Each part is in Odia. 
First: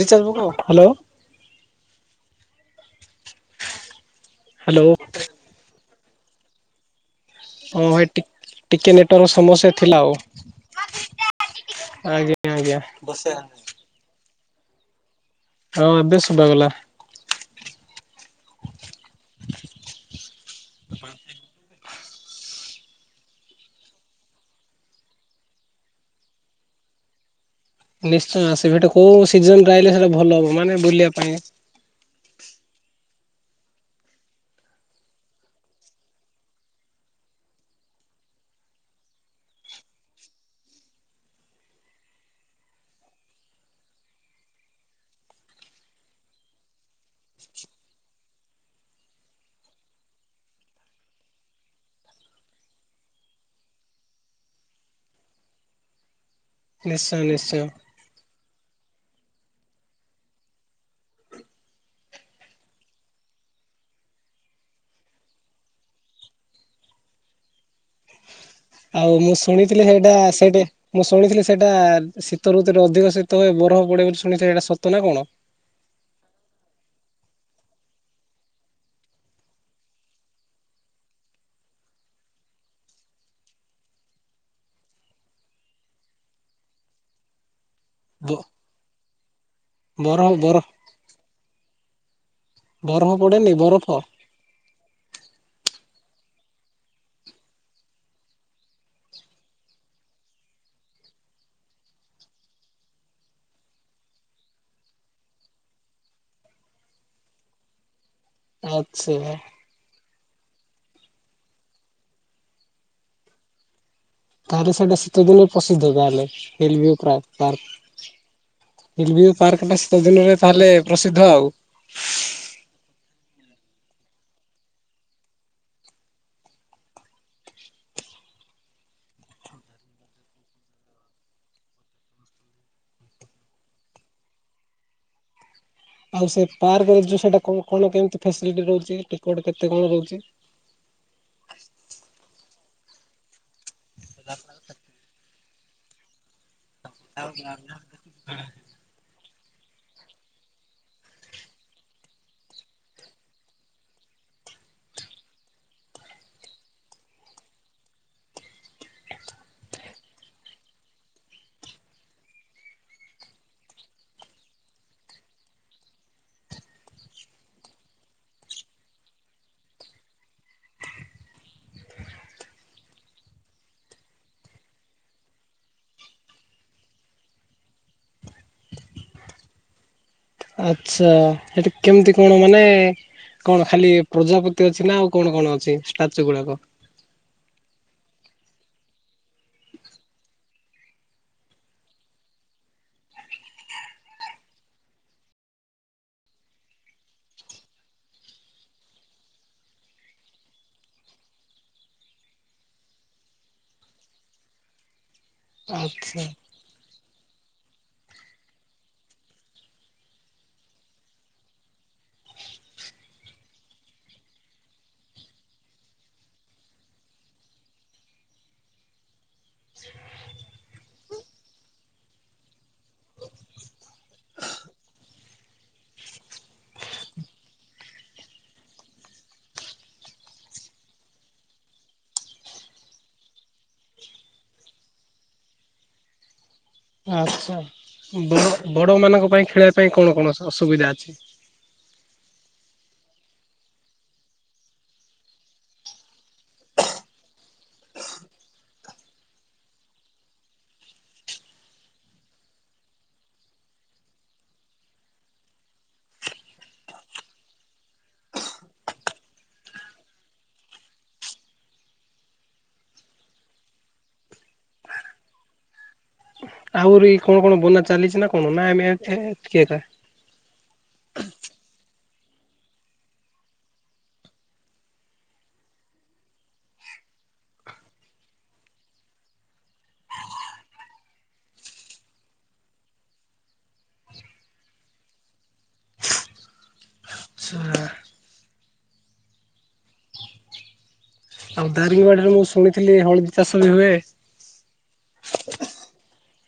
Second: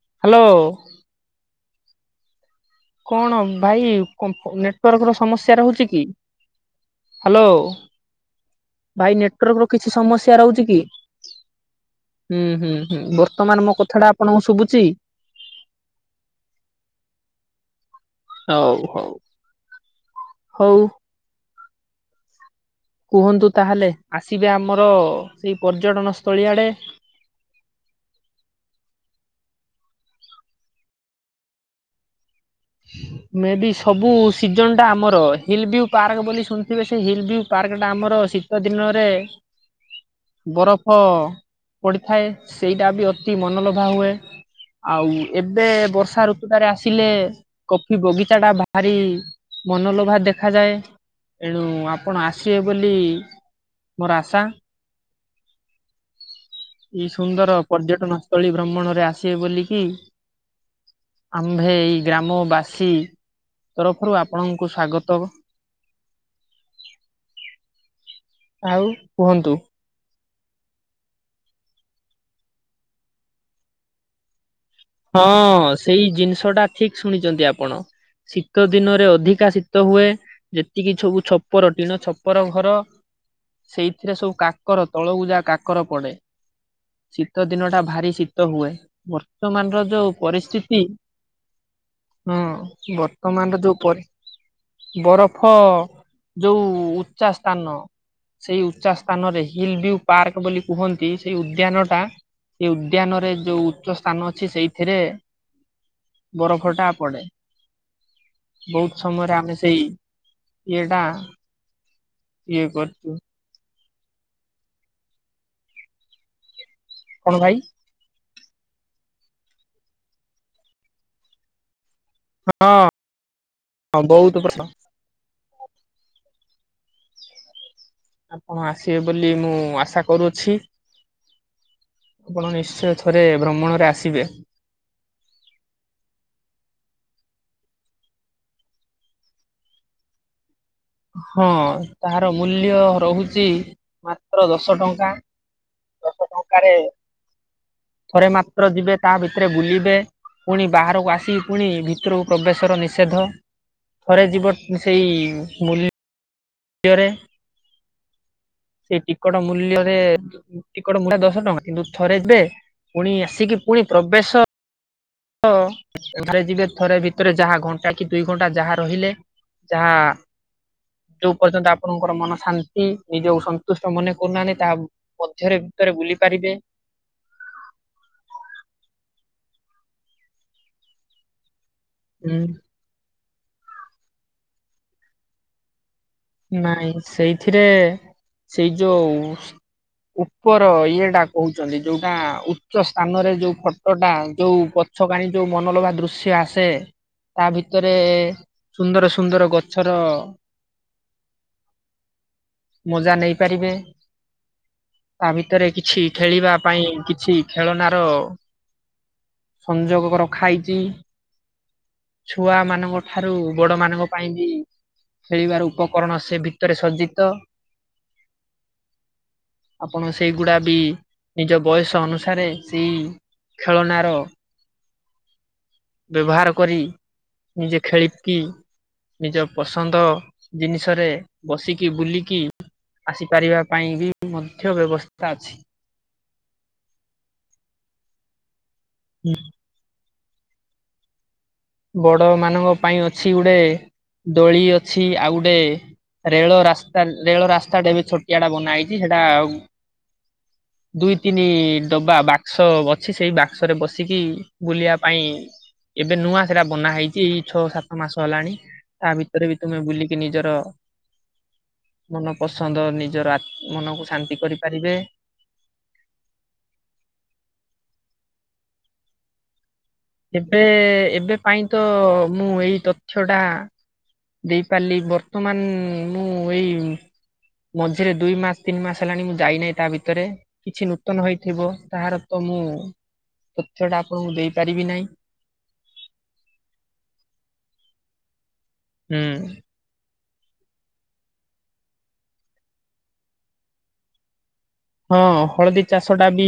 Recharge hello [unintelligible] hello. କଣ ଭାଇ କ ହ୍ୟାଲୋ ନେଟୱାର୍କ ର ସମସ୍ୟା ରହୁଛି କି? ହାଲୋ ହଁ ଭାଇ ଟି ଟିକେ ଭାଇ ନେଟୱାର୍କ ନେଟୱାର୍କର ସମସ୍ୟା କିଛି ଥିଲା ଆଉ ସମସ୍ୟା ରହୁଛି କି? ଆଜ୍ଞା ହୁଁ, ହୁଁ, ଆଜ୍ଞା। ହୁଁ ବର୍ତ୍ତମାନ ମୋ କଥା ଟା ଆପଣଙ୍କୁ ଶୁଭୁଛି? ହଁ ଏବେ ଶୁଭାଗଲା ହଉ, ହଉ। ହଉ। କୁହନ୍ତୁ ତାହେଲେ ଆସିବେ ଆମର ସେଇ ପର୍ଯ୍ୟଟନ ସ୍ଥଳୀ ଆଡେ। ନିଶ୍ଚୟ ଆସିବି ହେଟା କୋଉ ସିଜନ ରେ ଆଇଲେ ସେଟା ଭଲ ହବ ମାନେ ବୁଲିବା ପାଇଁ। ମେ ବି ସବୁ ସିଜନ ଟା ଆମର ହିଲ ଭିଉ ପାର୍କ ବୋଲି ଶୁଣିଥିବେ ସେ ହିଲ ଭିଉ ପାର୍କଟା ଆମର ଶୀତ ଦିନରେ ବରଫ ପଡିଥାଏ ସେଇଟା ବି ଅତି ମନଲୋଭା ହୁଏ। ଆଉ ଏବେ ବର୍ଷା ଋତୁ ଟାରେ ଆସିଲେ କଫି ବଗିଚା ଟା ଭାରି ମନଲୋଭା ଦେଖାଯାଏ। ଏଣୁ ଆପଣ ଆସିବେ ବୋଲି ମୋର ଆଶା। ଏଇ ନିଶ୍ଚୟ ସୁନ୍ଦର ନିଶ୍ଚୟ ପର୍ଯ୍ୟଟନ ସ୍ଥଳୀ ଭ୍ରମଣରେ ଆସିବେ ବୋଲିକି ଆମ୍ଭେ ଏଇ ଗ୍ରାମବାସୀ ତରଫରୁ ଆପଣଙ୍କୁ ସ୍ଵାଗତ। [inaudible] ଆଉ ମୁଁ ଶୁଣିଥିଲି ହେଇଟା ସେଇଟେ ମୁଁ ଶୁଣିଥିଲି ସେଇଟା ଶୀତ ଋତୁରେ ଅଧିକ ଶୀତ ହୁଏ ବରଫ ପଡେ ବୋଲି ଶୁଣିିଥିଲି ହେଇଟା ସତ ନା କଣ? ହଁ ସେଇ ଜିନିଷ ଟା ଠିକ ଶୁଣିଛନ୍ତି ଆପଣ। ଶୀତ ଦିନରେ ଅଧିକା ଶୀତ ହୁଏ ଯେତିକି ସବୁ ଛପର ଟିଣ ଛପର ଘର ସେଇଥିରେ ସବୁ କାକର ତଳକୁ ଯା କାକର ପଡେ ଶୀତ ଦିନଟା ଭାରି ଶୀତ ହୁଏ ବର୍ତ୍ତମାନର ଯୋଉ ବରଫ ବରଫ ପରିସ୍ଥିତି ହଁ ବରଫ ପଡେନି ବର୍ତ୍ତମାନର ଯୋଉ ବରଫ ପ ବରଫ ଯଉ ଉଚ୍ଚା ସ୍ଥାନ। ସେଇ ଉଚ୍ଚା ସ୍ଥାନରେ ହିଲ ଭିଉ ପାର୍କ ବୋଲି କୁହନ୍ତି ସେଇ ଉଦ୍ୟାନ ଟା ସେ ଉଦ୍ୟାନରେ ଜଉ ଉଚ୍ଚ ସ୍ଥାନ ଅଛି ସେଇଥିରେ ବରଫଟା ପଡେ ବହୁତ ଆଚ୍ଛା। ସମୟରେ ଆମେ ସେଇ ଇଏଟା କିଏ କରିଛୁ ତାହେଲେ ସେଇଟା ଶୀତ ଦିନରେ ପ୍ରସିଦ୍ଧ ତାହାଲେ [unintelligible] କଣ ପାର୍କ ଭାଇ [unintelligible] ପାର୍କଟା ଶୀତ ଦିନରେ ତାହେଲେ ପ୍ରସିଦ୍ଧ ଆଉ ହଁ ବହୁତ ବର୍ଷ। ଆପଣ ଆସିବେ ବୋଲି ମୁଁ ଆଶା କରୁଅଛି। ଆପଣ ନିଶ୍ଚୟ ଥରେ ଭ୍ରମଣରେ ଆସିବେ। ଆଉ ସେ ପାର୍କରେ ଯଉ ସେଟା କଣ କଣ କେମତି ଫେଶିଲିଟୀ ରହୁଛି, ଟିକଟ କେତେ କଣ ରହୁଛି? ହଁ ତାର ମୂଲ୍ୟ ରହୁଚି ମାତ୍ର ଦଶ ଟଙ୍କା। ଦଶ ଟଙ୍କାରେ [unintelligible] ଥରେ ମାତ୍ର ଯିବେ ତା ତା ଭିତରେ ବୁଲିବେ, ପୁଣି ବାହାରକୁ ଆସି ପୁଣି ଭିତରକୁ ପ୍ରବେଶର ନିଷେଧ। ଥରେ ଯିବ ସେଇ ମୁଲି ଲ୍ୟରେ ସେ ଟିକଟ ମୂଲ୍ୟରେ, ଟିକଟ ମୂଲ ଦଶ ଟଙ୍କା, କିନ୍ତୁ ଥରେ ବେ ପୁଣି ଆସିକି ପୁଣି ପ୍ରବେଶ ଶ ଏବେ ଯିବେ ଥରେ ଭିତରେ ଯାହା ଘଣ୍ଟା କି ଦୁଇ ଘଣ୍ଟା ଯାହା ରହିଲେ। ଯାହା ଯୋଉ ପର୍ଯ୍ୟନ୍ତ ଆପଣଙ୍କର ମନ ଶାନ୍ତି ନିଜକୁ ସନ୍ତୁଷ୍ଟ ମନେ କରୁନାହାନ୍ତି, ତାହା ମଧ୍ୟରେ ଭିତରେ ବୁଲି ପାରିବେ। ଆଚ୍ଛା ହେଠି କେଉଁଠି କଣ ହୁଁ ମାନେ କଣ ଖାଲି ପ୍ରଜାପତି ଅଛି ନା ଆଉ କଣ କଣ ଅଛି? ଷ୍ଟାଚୁ ଗୁଡାକ? ନାଇଁ ସେଇଥିରେ ସେଇ ଯୋଉ ଉପର ଇଏଟା କହୁଛନ୍ତି, ଯୋଉଟା ଉଚ୍ଚ ସ୍ଥାନରେ ଯୋଉ ଫଟୋଟା ଯୋଉ ଛଗାଣି ଯୋଉ ମନଲୋଭା ଦୃଶ୍ୟ ଆସେ ତା ଭିତରେ ସୁନ୍ଦର ସୁନ୍ଦର ଗଛର ମଜା ନେଇପାରିବେ। ତା ଭିତରେ କିଛି ଆଚ୍ଛା ଖେଳିବା ପାଇଁ କିଛି ଖେଳନାର ସଂଯୋଗ ରଖା ହେଇଛି। ଛୁଆ ମାନଙ୍କ ଠାରୁ ବଡ ମାନଙ୍କ ପାଇଁ ବି ଖେଳିବାର ଉପକରଣ ସେ ଭିତରେ ସଜ୍ଜିତ। ଆପଣ ସେଇଗୁଡା ବି ନିଜ ବୟସ ଅନୁସାରେ ସେଇ ଖେଳନାର ବ୍ୟବହାର କରି ନିଜେ ଖେଳିକି? ନିଜ ପସନ୍ଦ ଜିନିଷରେ ବସିକି ବୁଲିକି ଆସିପାରିବା ପାଇଁ ବି ମଧ୍ୟ ବ୍ୟବସ୍ଥା ଅଛି। ଆଚ୍ଛା ବ ବଡ ମାନଙ୍କ ପାଇଁ ଖେଳିବା ପାଇଁ କଣ କଣ ଅସୁବିଧା ଅଛି? ବଡ ମାନଙ୍କ ପାଇଁ ଅଛି ଗୋଟେ ଦୋଳି ଅଛି, ଆଉ ଗୋଟେ ରେଳ ରାସ୍ତା ରେଳ ରାସ୍ତାଟେ ଏବେ ଛୋଟିଆ ଟା ବନା ହେଇଛି ସେଟା ଆଉ [inaudible] ଦୁଇ ତିନି ଡବା ବାକ୍ସ ଅଛି, ସେଇ ବାକ୍ସରେ ପସିକି ବୁଲିବା ପାଇଁ ଏବେ ନୂଆ ସେଟା ବନା ହେଇଛି ଏଇ ଛଅ ସାତ ମାସ ହେଲାଣି ତା ଭିତରେ ବି ତୁମେ ବୁଲିକି ନିଜର ମନ ପସନ୍ଦ ନିଜର ଆ ମନକୁ ଶାନ୍ତି କରିପାରିବେ। ଆହୁରି କଣ କଣ ବନା ଚାଲିଛି ନା କଣ [unintelligible] ଏବେ ଏବେ ପାଇଁ ତ ମୁଁ ଏଇ ତଥ୍ୟଟା ଦେଇପାରିଲି ବର୍ତ୍ତମାନ ମୁଁ ଏଇ ମଝିରେ ଦୁଇ ମାସ ତିନି ମାସ ହେଲାଣି ମୁଁ ଯାଇନାହିଁ, ତା ଭିତରେ କିଛି ନୂତନ ହେଇଥିବ ତାହାର ତ ମୁଁ ତଥ୍ୟଟା ଆପଣଙ୍କୁ ଦେଇପାରେ ଆଚ୍ଛା [unintelligible] ହୁଁ। ଆଉ ଦାରିଙ୍ଗବାଡିରେ ମୁଁ ଶୁଣିଥିଲି ହଳଦୀ ଚାଷ ବି ହୁଏ। ହଁ ହଳଦୀ ଚାଷ ଟା ବି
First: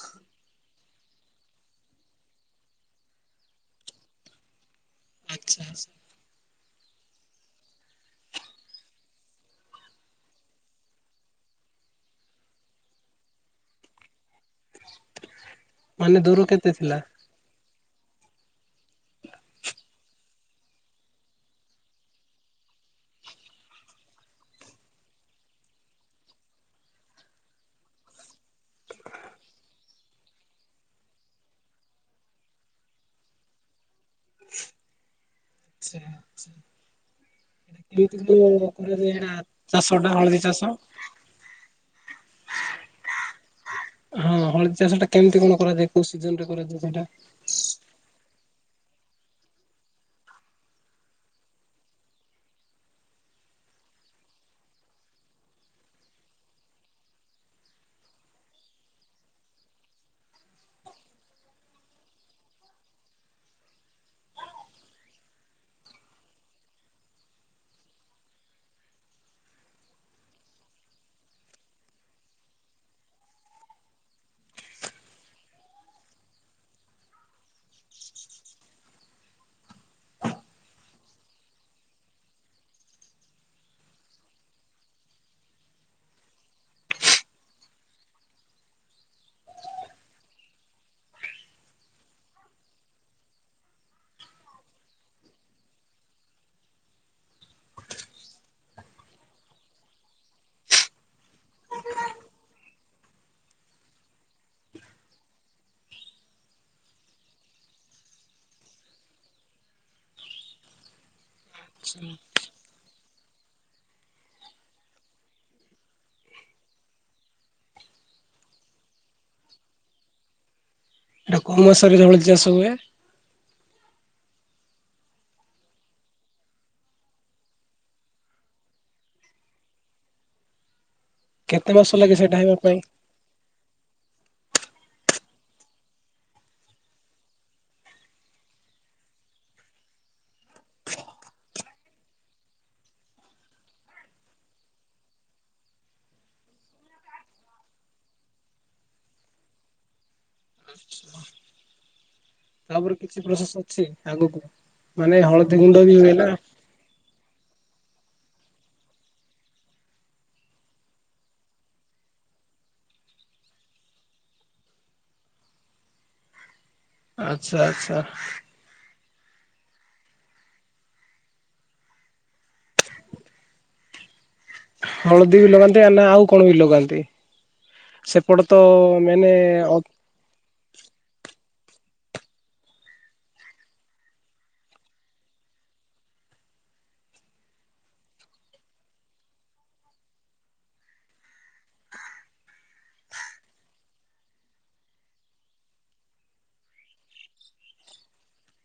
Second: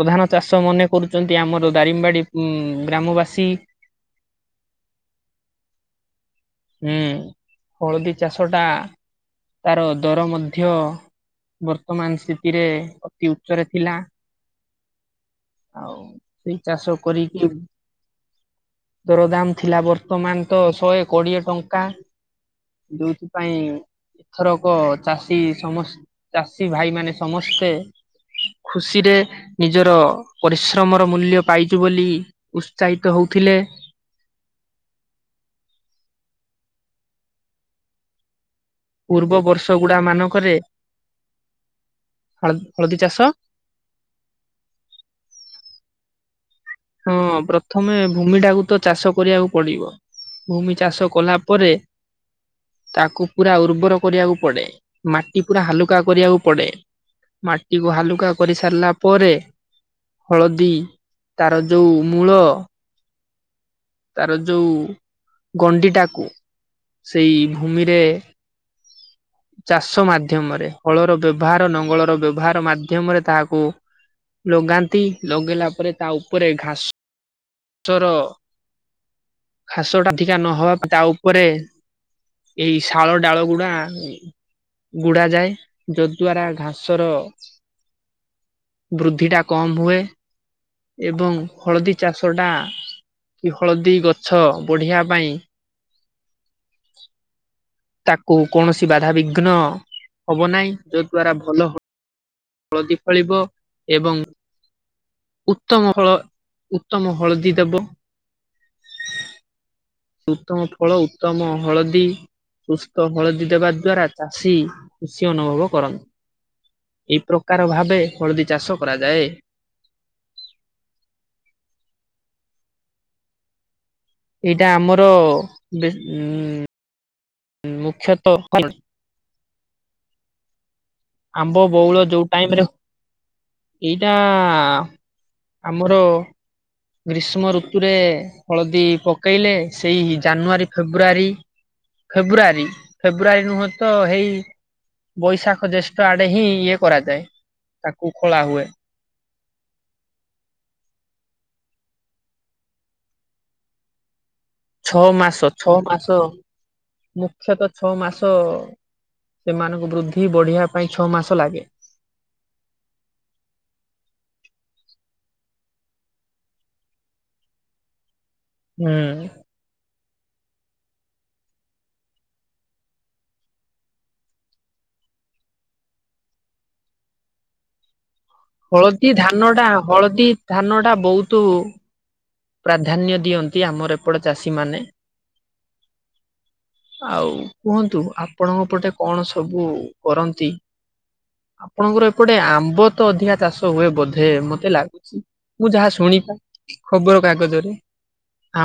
ପ୍ରଧାନ ଚାଷ ମନେ କରୁଛନ୍ତି ଆମର ଦାରିମବାଡି ଗ୍ରାମବାସୀ। ଆଚ୍ଛା ଆଛ ହୁଁ ହଳଦୀ ଚାଷ ଟା ତାର ଦର ମଧ୍ୟ ବର୍ତ୍ତମାନ ସ୍ଥିତିରେ ଅତି ଉଚ୍ଚରେ ଥିଲା। ଆଉ ମାନେ ଦୂର ଏଇ କେତେ ଚାଷ ଥିଲା? କରିକି ଦରଦାମ ଥିଲା ବର୍ତ୍ତମାନ ତ ଶହେ କୋଡିଏ ଟଙ୍କା। ଯେଉଥିପାଇଁ ଏଥରକ ଚାଷୀ ସମ ଚାଷୀ ଭାଇ ମାନେ ସମସ୍ତେ ଖୁସିରେ ନିଜର ପରିଶ୍ରମର ମୂଲ୍ୟ ପାଇଚୁ ବୋଲି ଉତ୍ସାହିତ ହଉଥିଲେ। ଆଚା। ପୂର୍ବ [unintelligible] ବର୍ଷ ଚାଷ ଗୁଡା ଟା ହଳଦୀ ମାନଙ୍କରେ ଚାଷ। ହଳ ହଳଦୀ ଚାଷ ହଁ ହଳଦୀ ଚାଷ ଟା କେମିତି କଣ କରାଯାଏ କୋଉ ସିଜନ ରେ କରାଯାଏ ସେଇଟା? ହଁ ପ୍ରଥମେ ଭୂମି ଟାକୁ ତ ଚାଷ କରିବାକୁ ପଡିବ ଭୂମି ଚାଷ କଲା ପରେ ତାକୁ ପୁରା ଉର୍ବର କରିବାକୁ ପଡ଼େ ମାଟି ପୁରା ହାଲୁକା କରିବାକୁ ପଡ଼େ ମାଟିକୁ ହାଲୁକା କରି ସାରିଲା ପରେ ହଳଦୀ ତାର ଯୋଉ ମୂଳ ତାର ଯୋଉ ଗଣ୍ଡିଟାକୁ ସେଇ ଭୂମିରେ ଚାଷ ମାଧ୍ୟମରେ ହଳର ବ୍ୟବହାର ନଙ୍ଗଳର ବ୍ୟବହାର ମାଧ୍ୟମରେ ତାହାକୁ ଲଗାନ୍ତି ଲଗେଇଲା ପରେ ତା ଉପରେ ଘାସଚର ଘାସ କାଠିକା ନହବା ତା ଉପରେ ଏଇ ଶାଳ ଡାଳ ଗୁଡା ଗୁଡାଯାଏ ଯଦ୍ଵାରା ଘାସ ର ବୃଦ୍ଧି ଟା କମ ହୁଏ ଏବଂ ହଳଦୀ ଚାଷ ଟା କି ହଳଦୀ ଗଛ ବଢ଼ିବା ପାଇଁ [inaudible] ତାକୁ କୌଣସି ବାଧାବିଘ୍ନ ହବ ନାହିଁ ଯ ଦ୍ଵାରା ଭଲ ହ ହଳଦୀ ଫଳିବ ଏବଂ ଉତ୍ତମ ହଳ ଉତ୍ତମ ହଳଦୀ ଦେବ [inaudible] ଉତ୍ତମ ଫଳ ଉତ୍ତମ ହଳଦୀ ସୁସ୍ଥ ହଳଦୀ ଦେବା ଦ୍ଵାରା ଚାଷୀ ଖୁସି ଅନୁଭବ କରନ୍ତି। ଏହି ପ୍ରକାର ଭାବେ ହଳଦୀ ଚାଷ କରାଯାଏ। ଏଟା କୋଉ ମାସରେ ହଳଦୀ ଚାଷ ହୁଏ? ଏଇଟା ଆମର ବେସ ଉ ମୁଖ୍ୟତଃ ଜଣେଇ ଆମ୍ବ କେତେ ମାସ ବଉଳ ଲାଗେ ଯୋଉ ସେଇଟା ହେବା ଟାଇମରେ ପାଇଁ ଏଇଟା ଆମର ଗ୍ରୀଷ୍ମ ଋତୁରେ ହଳଦୀ ପକେଇଲେ ସେଇ ଜାନୁଆରୀ ଫେବୃଆରୀ ଫେବୃଆାରୀ ଫେବୃଆାରୀ ନୁହେଁ ତ ହେଇ ବୈଶାଖ ଜ୍ୟେଷ୍ଠ ଆଡେ ହିଁ ଇଏ କରାଯାଏ ତାକୁ ଖୋଳା ହୁଏ। ତାପରେ କିଛି ପ୍ରୋସେସ ଅଛି ଆଗକୁ? ଛଅ ମାନେ ମାସ ହଳଦୀ ଛଅ ଗୁଣ୍ଡ ବି ହୁଏ ମାସ ନା ମୁଖ୍ୟତଃ ଛଅ ମାସ ସେମାନଙ୍କୁ ବୃଦ୍ଧି ବଢିବା ପାଇଁ ଛଅ ମାସ ଲାଗେ। [inaudible] ଆଛା ଆଛା। ହୁଁ। ହଳଦୀ ବି ଲଗାନ୍ତି ନା ଆଉ କଣ ବି ଲଗାନ୍ତି ସେପଟ ତ ହଳଦୀ ମାନେ ଧାନ ଟା ଅ ହଳଦୀ ଧାନ ଟା ବହୁତୁ ପ୍ରାଧାନ୍ୟ ଦିଅନ୍ତି ଆମର ଏପଟ ଚାଷି ମାନେ [inaudible] ଆଉ କୁହନ୍ତୁ ଆପଣଙ୍କ ପଟେ କଣ ସବୁ କରନ୍ତି? ଆପଣଙ୍କର ଏପଟେ ଆମ୍ବ ତ ଅଧିକା ଚାଷ ହୁଏ ବୋଧେ ମତେ ଲାଗୁଛି ମୁଁ ଯାହା ଶୁଣି [unintelligible] ଖବର କାଗଜରେ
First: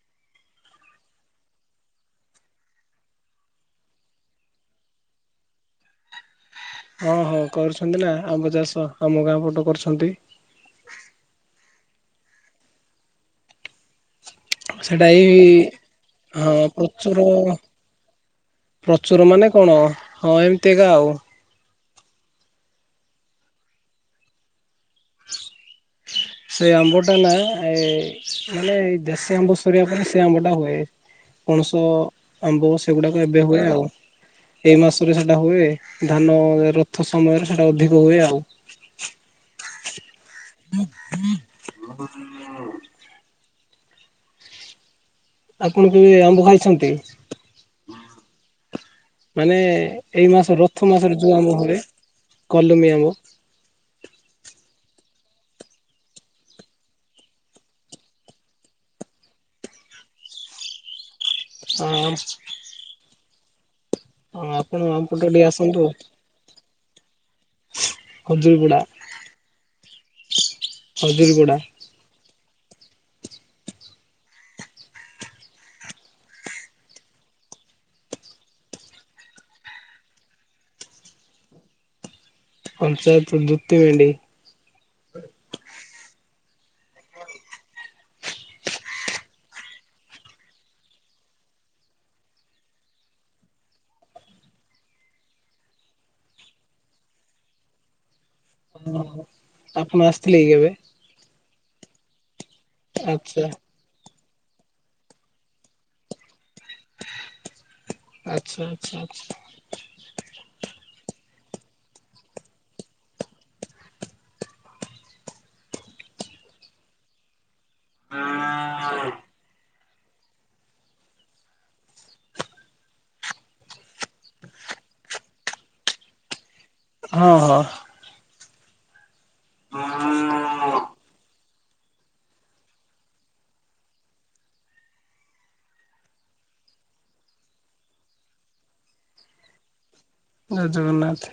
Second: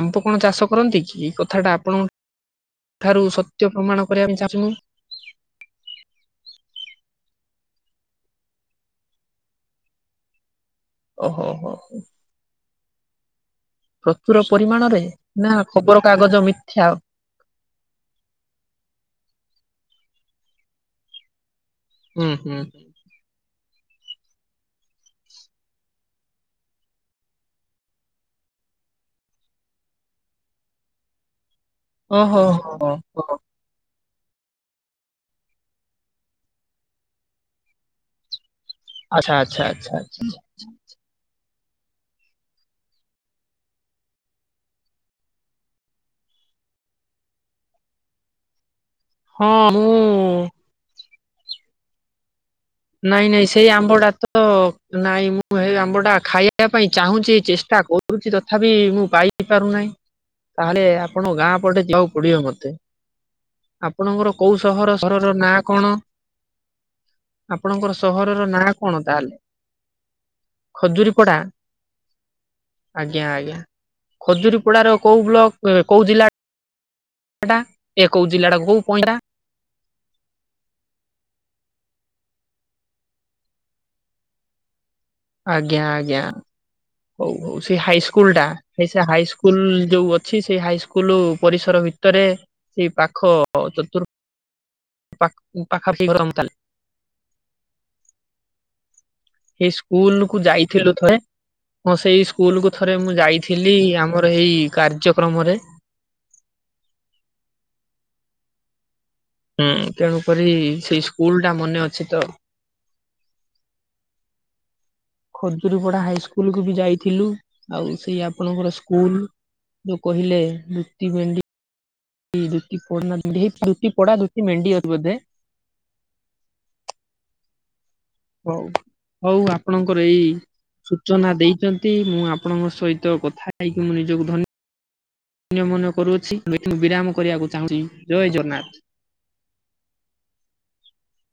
ଆମ୍ବ କଣ ଚାଷ କରନ୍ତି କି ଏହି କଥାଟା ଆପଣଙ୍କ ଠାରୁ ସତ୍ୟ ପ୍ରମାଣ କରିବାକୁ ଚାଁହୁନ। [unintelligible] ହଁ ହଉ କରୁଛନ୍ତି ନା ଆମ୍ବ ଚାଷ ଆମ ଗାଁ ପଟ କରୁଛନ୍ତି। ଓହୋ ହୋ ପ୍ରଚୁର ପରିମାଣରେ ସେଟା ଏଇ ନା ହିଁ ଖବର କାଗଜ ମିଥ୍ୟା। ପ୍ରଚୁର ପ୍ରଚୁର ମାନେ କଣ ହଁ ଏମିତିଏକା ଆଉ ହୁଁ ହୁଁ। ସେଇ ଆମ୍ବଟା ନାଇଏ ମାନେ ଦେଶୀ ଆମ୍ବ ସରିବା ପରେ ସେ ଆମ୍ବ ଟା ହୁଏ। ପଣସ ଓହୋ ହୋ ଆମ୍ବ ହୋ ସେଗୁଡାକ ହୋ। ଏବେ ହୁଏ ଆଉ। ଏଇ ମାସରେ ସେଟା ହୁଏ ଧାନ ରଥ ସମୟରେ ସେଟା ଅଧିକ ହୁଏ ଆଉ। ଆଚ୍ଛା ଆଚ୍ଛା ଆଚ୍ଛା। [unintelligible] ଆପଣ କେବେ ଆମ୍ବ ଖାଇଛନ୍ତି? ହଁ ମାନେ ମୁଁ ଏଇ ମାସ ରଥ ମାସର ଜଉ ଆମ୍ବ ହୁଏ କଲମୀ ଆମ୍ବ ନାଇଁ ନାଇଁ ସେଇ ଆମ୍ବଟା ତ ନାଇଁ ମୁଁ ହେଇ ଆମ୍ବଟା ଖାଇବା ପାଇଁ ଚାହୁଁଚି ଚେଷ୍ଟା କରୁଚି ତଥାପି ମୁଁ ପାଇପାରୁନାହିଁ। ତାହେଲେ ଆପଣଙ୍କ ଗାଁ ପଟେ ଆ ଯିବାକୁ ପଡିବ ମତେ। ଆପଣଙ୍କର କୋଉ ଆପଣ ସହର ଆମପଟେ ସହରର ଟିକେ ନାଁ ଆସନ୍ତୁ କଣ? ଆପଣଙ୍କର ସହରର ନାଁ ହଜୁରିପଡା କଣ ତାହେଲେ? ଖଜୁରୀ ପଡ଼ା। ହଜୁରିପଡା ଆଜ୍ଞା ଆଜ୍ଞା ଖଜୁରୀ ପଡାର କୋଉ ବ୍ଲକ କୋଉ ଜିଲ୍ଲା? ହେଟା ଏ କୋଉ ଜିଲ୍ଲାଟାକୁ କହିଲା। [inaudible] ପଞ୍ଚାୟତ ଦୂତି ଭେଣ୍ଡି ଆଜ୍ଞା ଆଜ୍ଞା। ହଉ ହଉ ସେ ହାଇସ୍କୁଲ ଟା ସେ ସେ ହାଇସ୍କୁଲ ଯୋଉ ଅଛି ସେଇ ହାଇସ୍କୁଲ ପରିସର ଭିତରେ ସେଇ ପାଖ ଚତୁର ପା ପାଖାପାଖି ଘର [unintelligible] [inaudible] ହେଇ ଆପଣ ସ୍କୁଲ ଆସିଥିଲେ କୁ କି କେବେ ଯାଇଥିଲୁ ଥରେ ହଁ ସେଇ ସ୍କୁଲ କୁ ଥରେ ମୁଁ ଆଚ୍ଛା ଯାଇଥିଲି ଆମର ଏଇ କାର୍ଯ୍ୟକ୍ରମରେ ଆଛା ଆଛା ଆଛ। ହୁଁ ତେଣୁ କରି ସେଇ ସ୍କୁଲ ଟା ମନେ ଅଛି ତ। ଖଜୁରୀପଡା ହାଇସ୍କୁଲକୁୁ ବି ଯାଇଥିଲୁ ଆଉ ସେଇ ଆପଣଙ୍କର ସ୍କୁଲ ଯୋଉ କହିଲେ ଲୁତି ଭେଣ୍ଡି ଇ ଦୁତି ପଡନା [unintelligible] ଦୁତି ପୋଡ଼ା ଦୁତି ଭେଣ୍ଡି ଅଛି ବୋଧେ ହଁ ହ। ହଉ ହଉ ଆପଣଙ୍କର ଏଇ ଜୟ ସୂଚନା ଦେଇ ଚନ୍ତି ମୁଁ ଆପଣଙ୍କ ସହିତ କଥା ହେଇକି ମୁଁ ନିଜକୁ ଧନ୍ୟ ନ୍ୟ ମନେ କରୁଅଛି ମୁଁ ବିରାମ କରିବାକୁ ଚାହୁଁଛି ଜୟ ଜଗନ୍ନାଥ। [inaudible] ଜୟ ଜଗନ୍ନାଥ।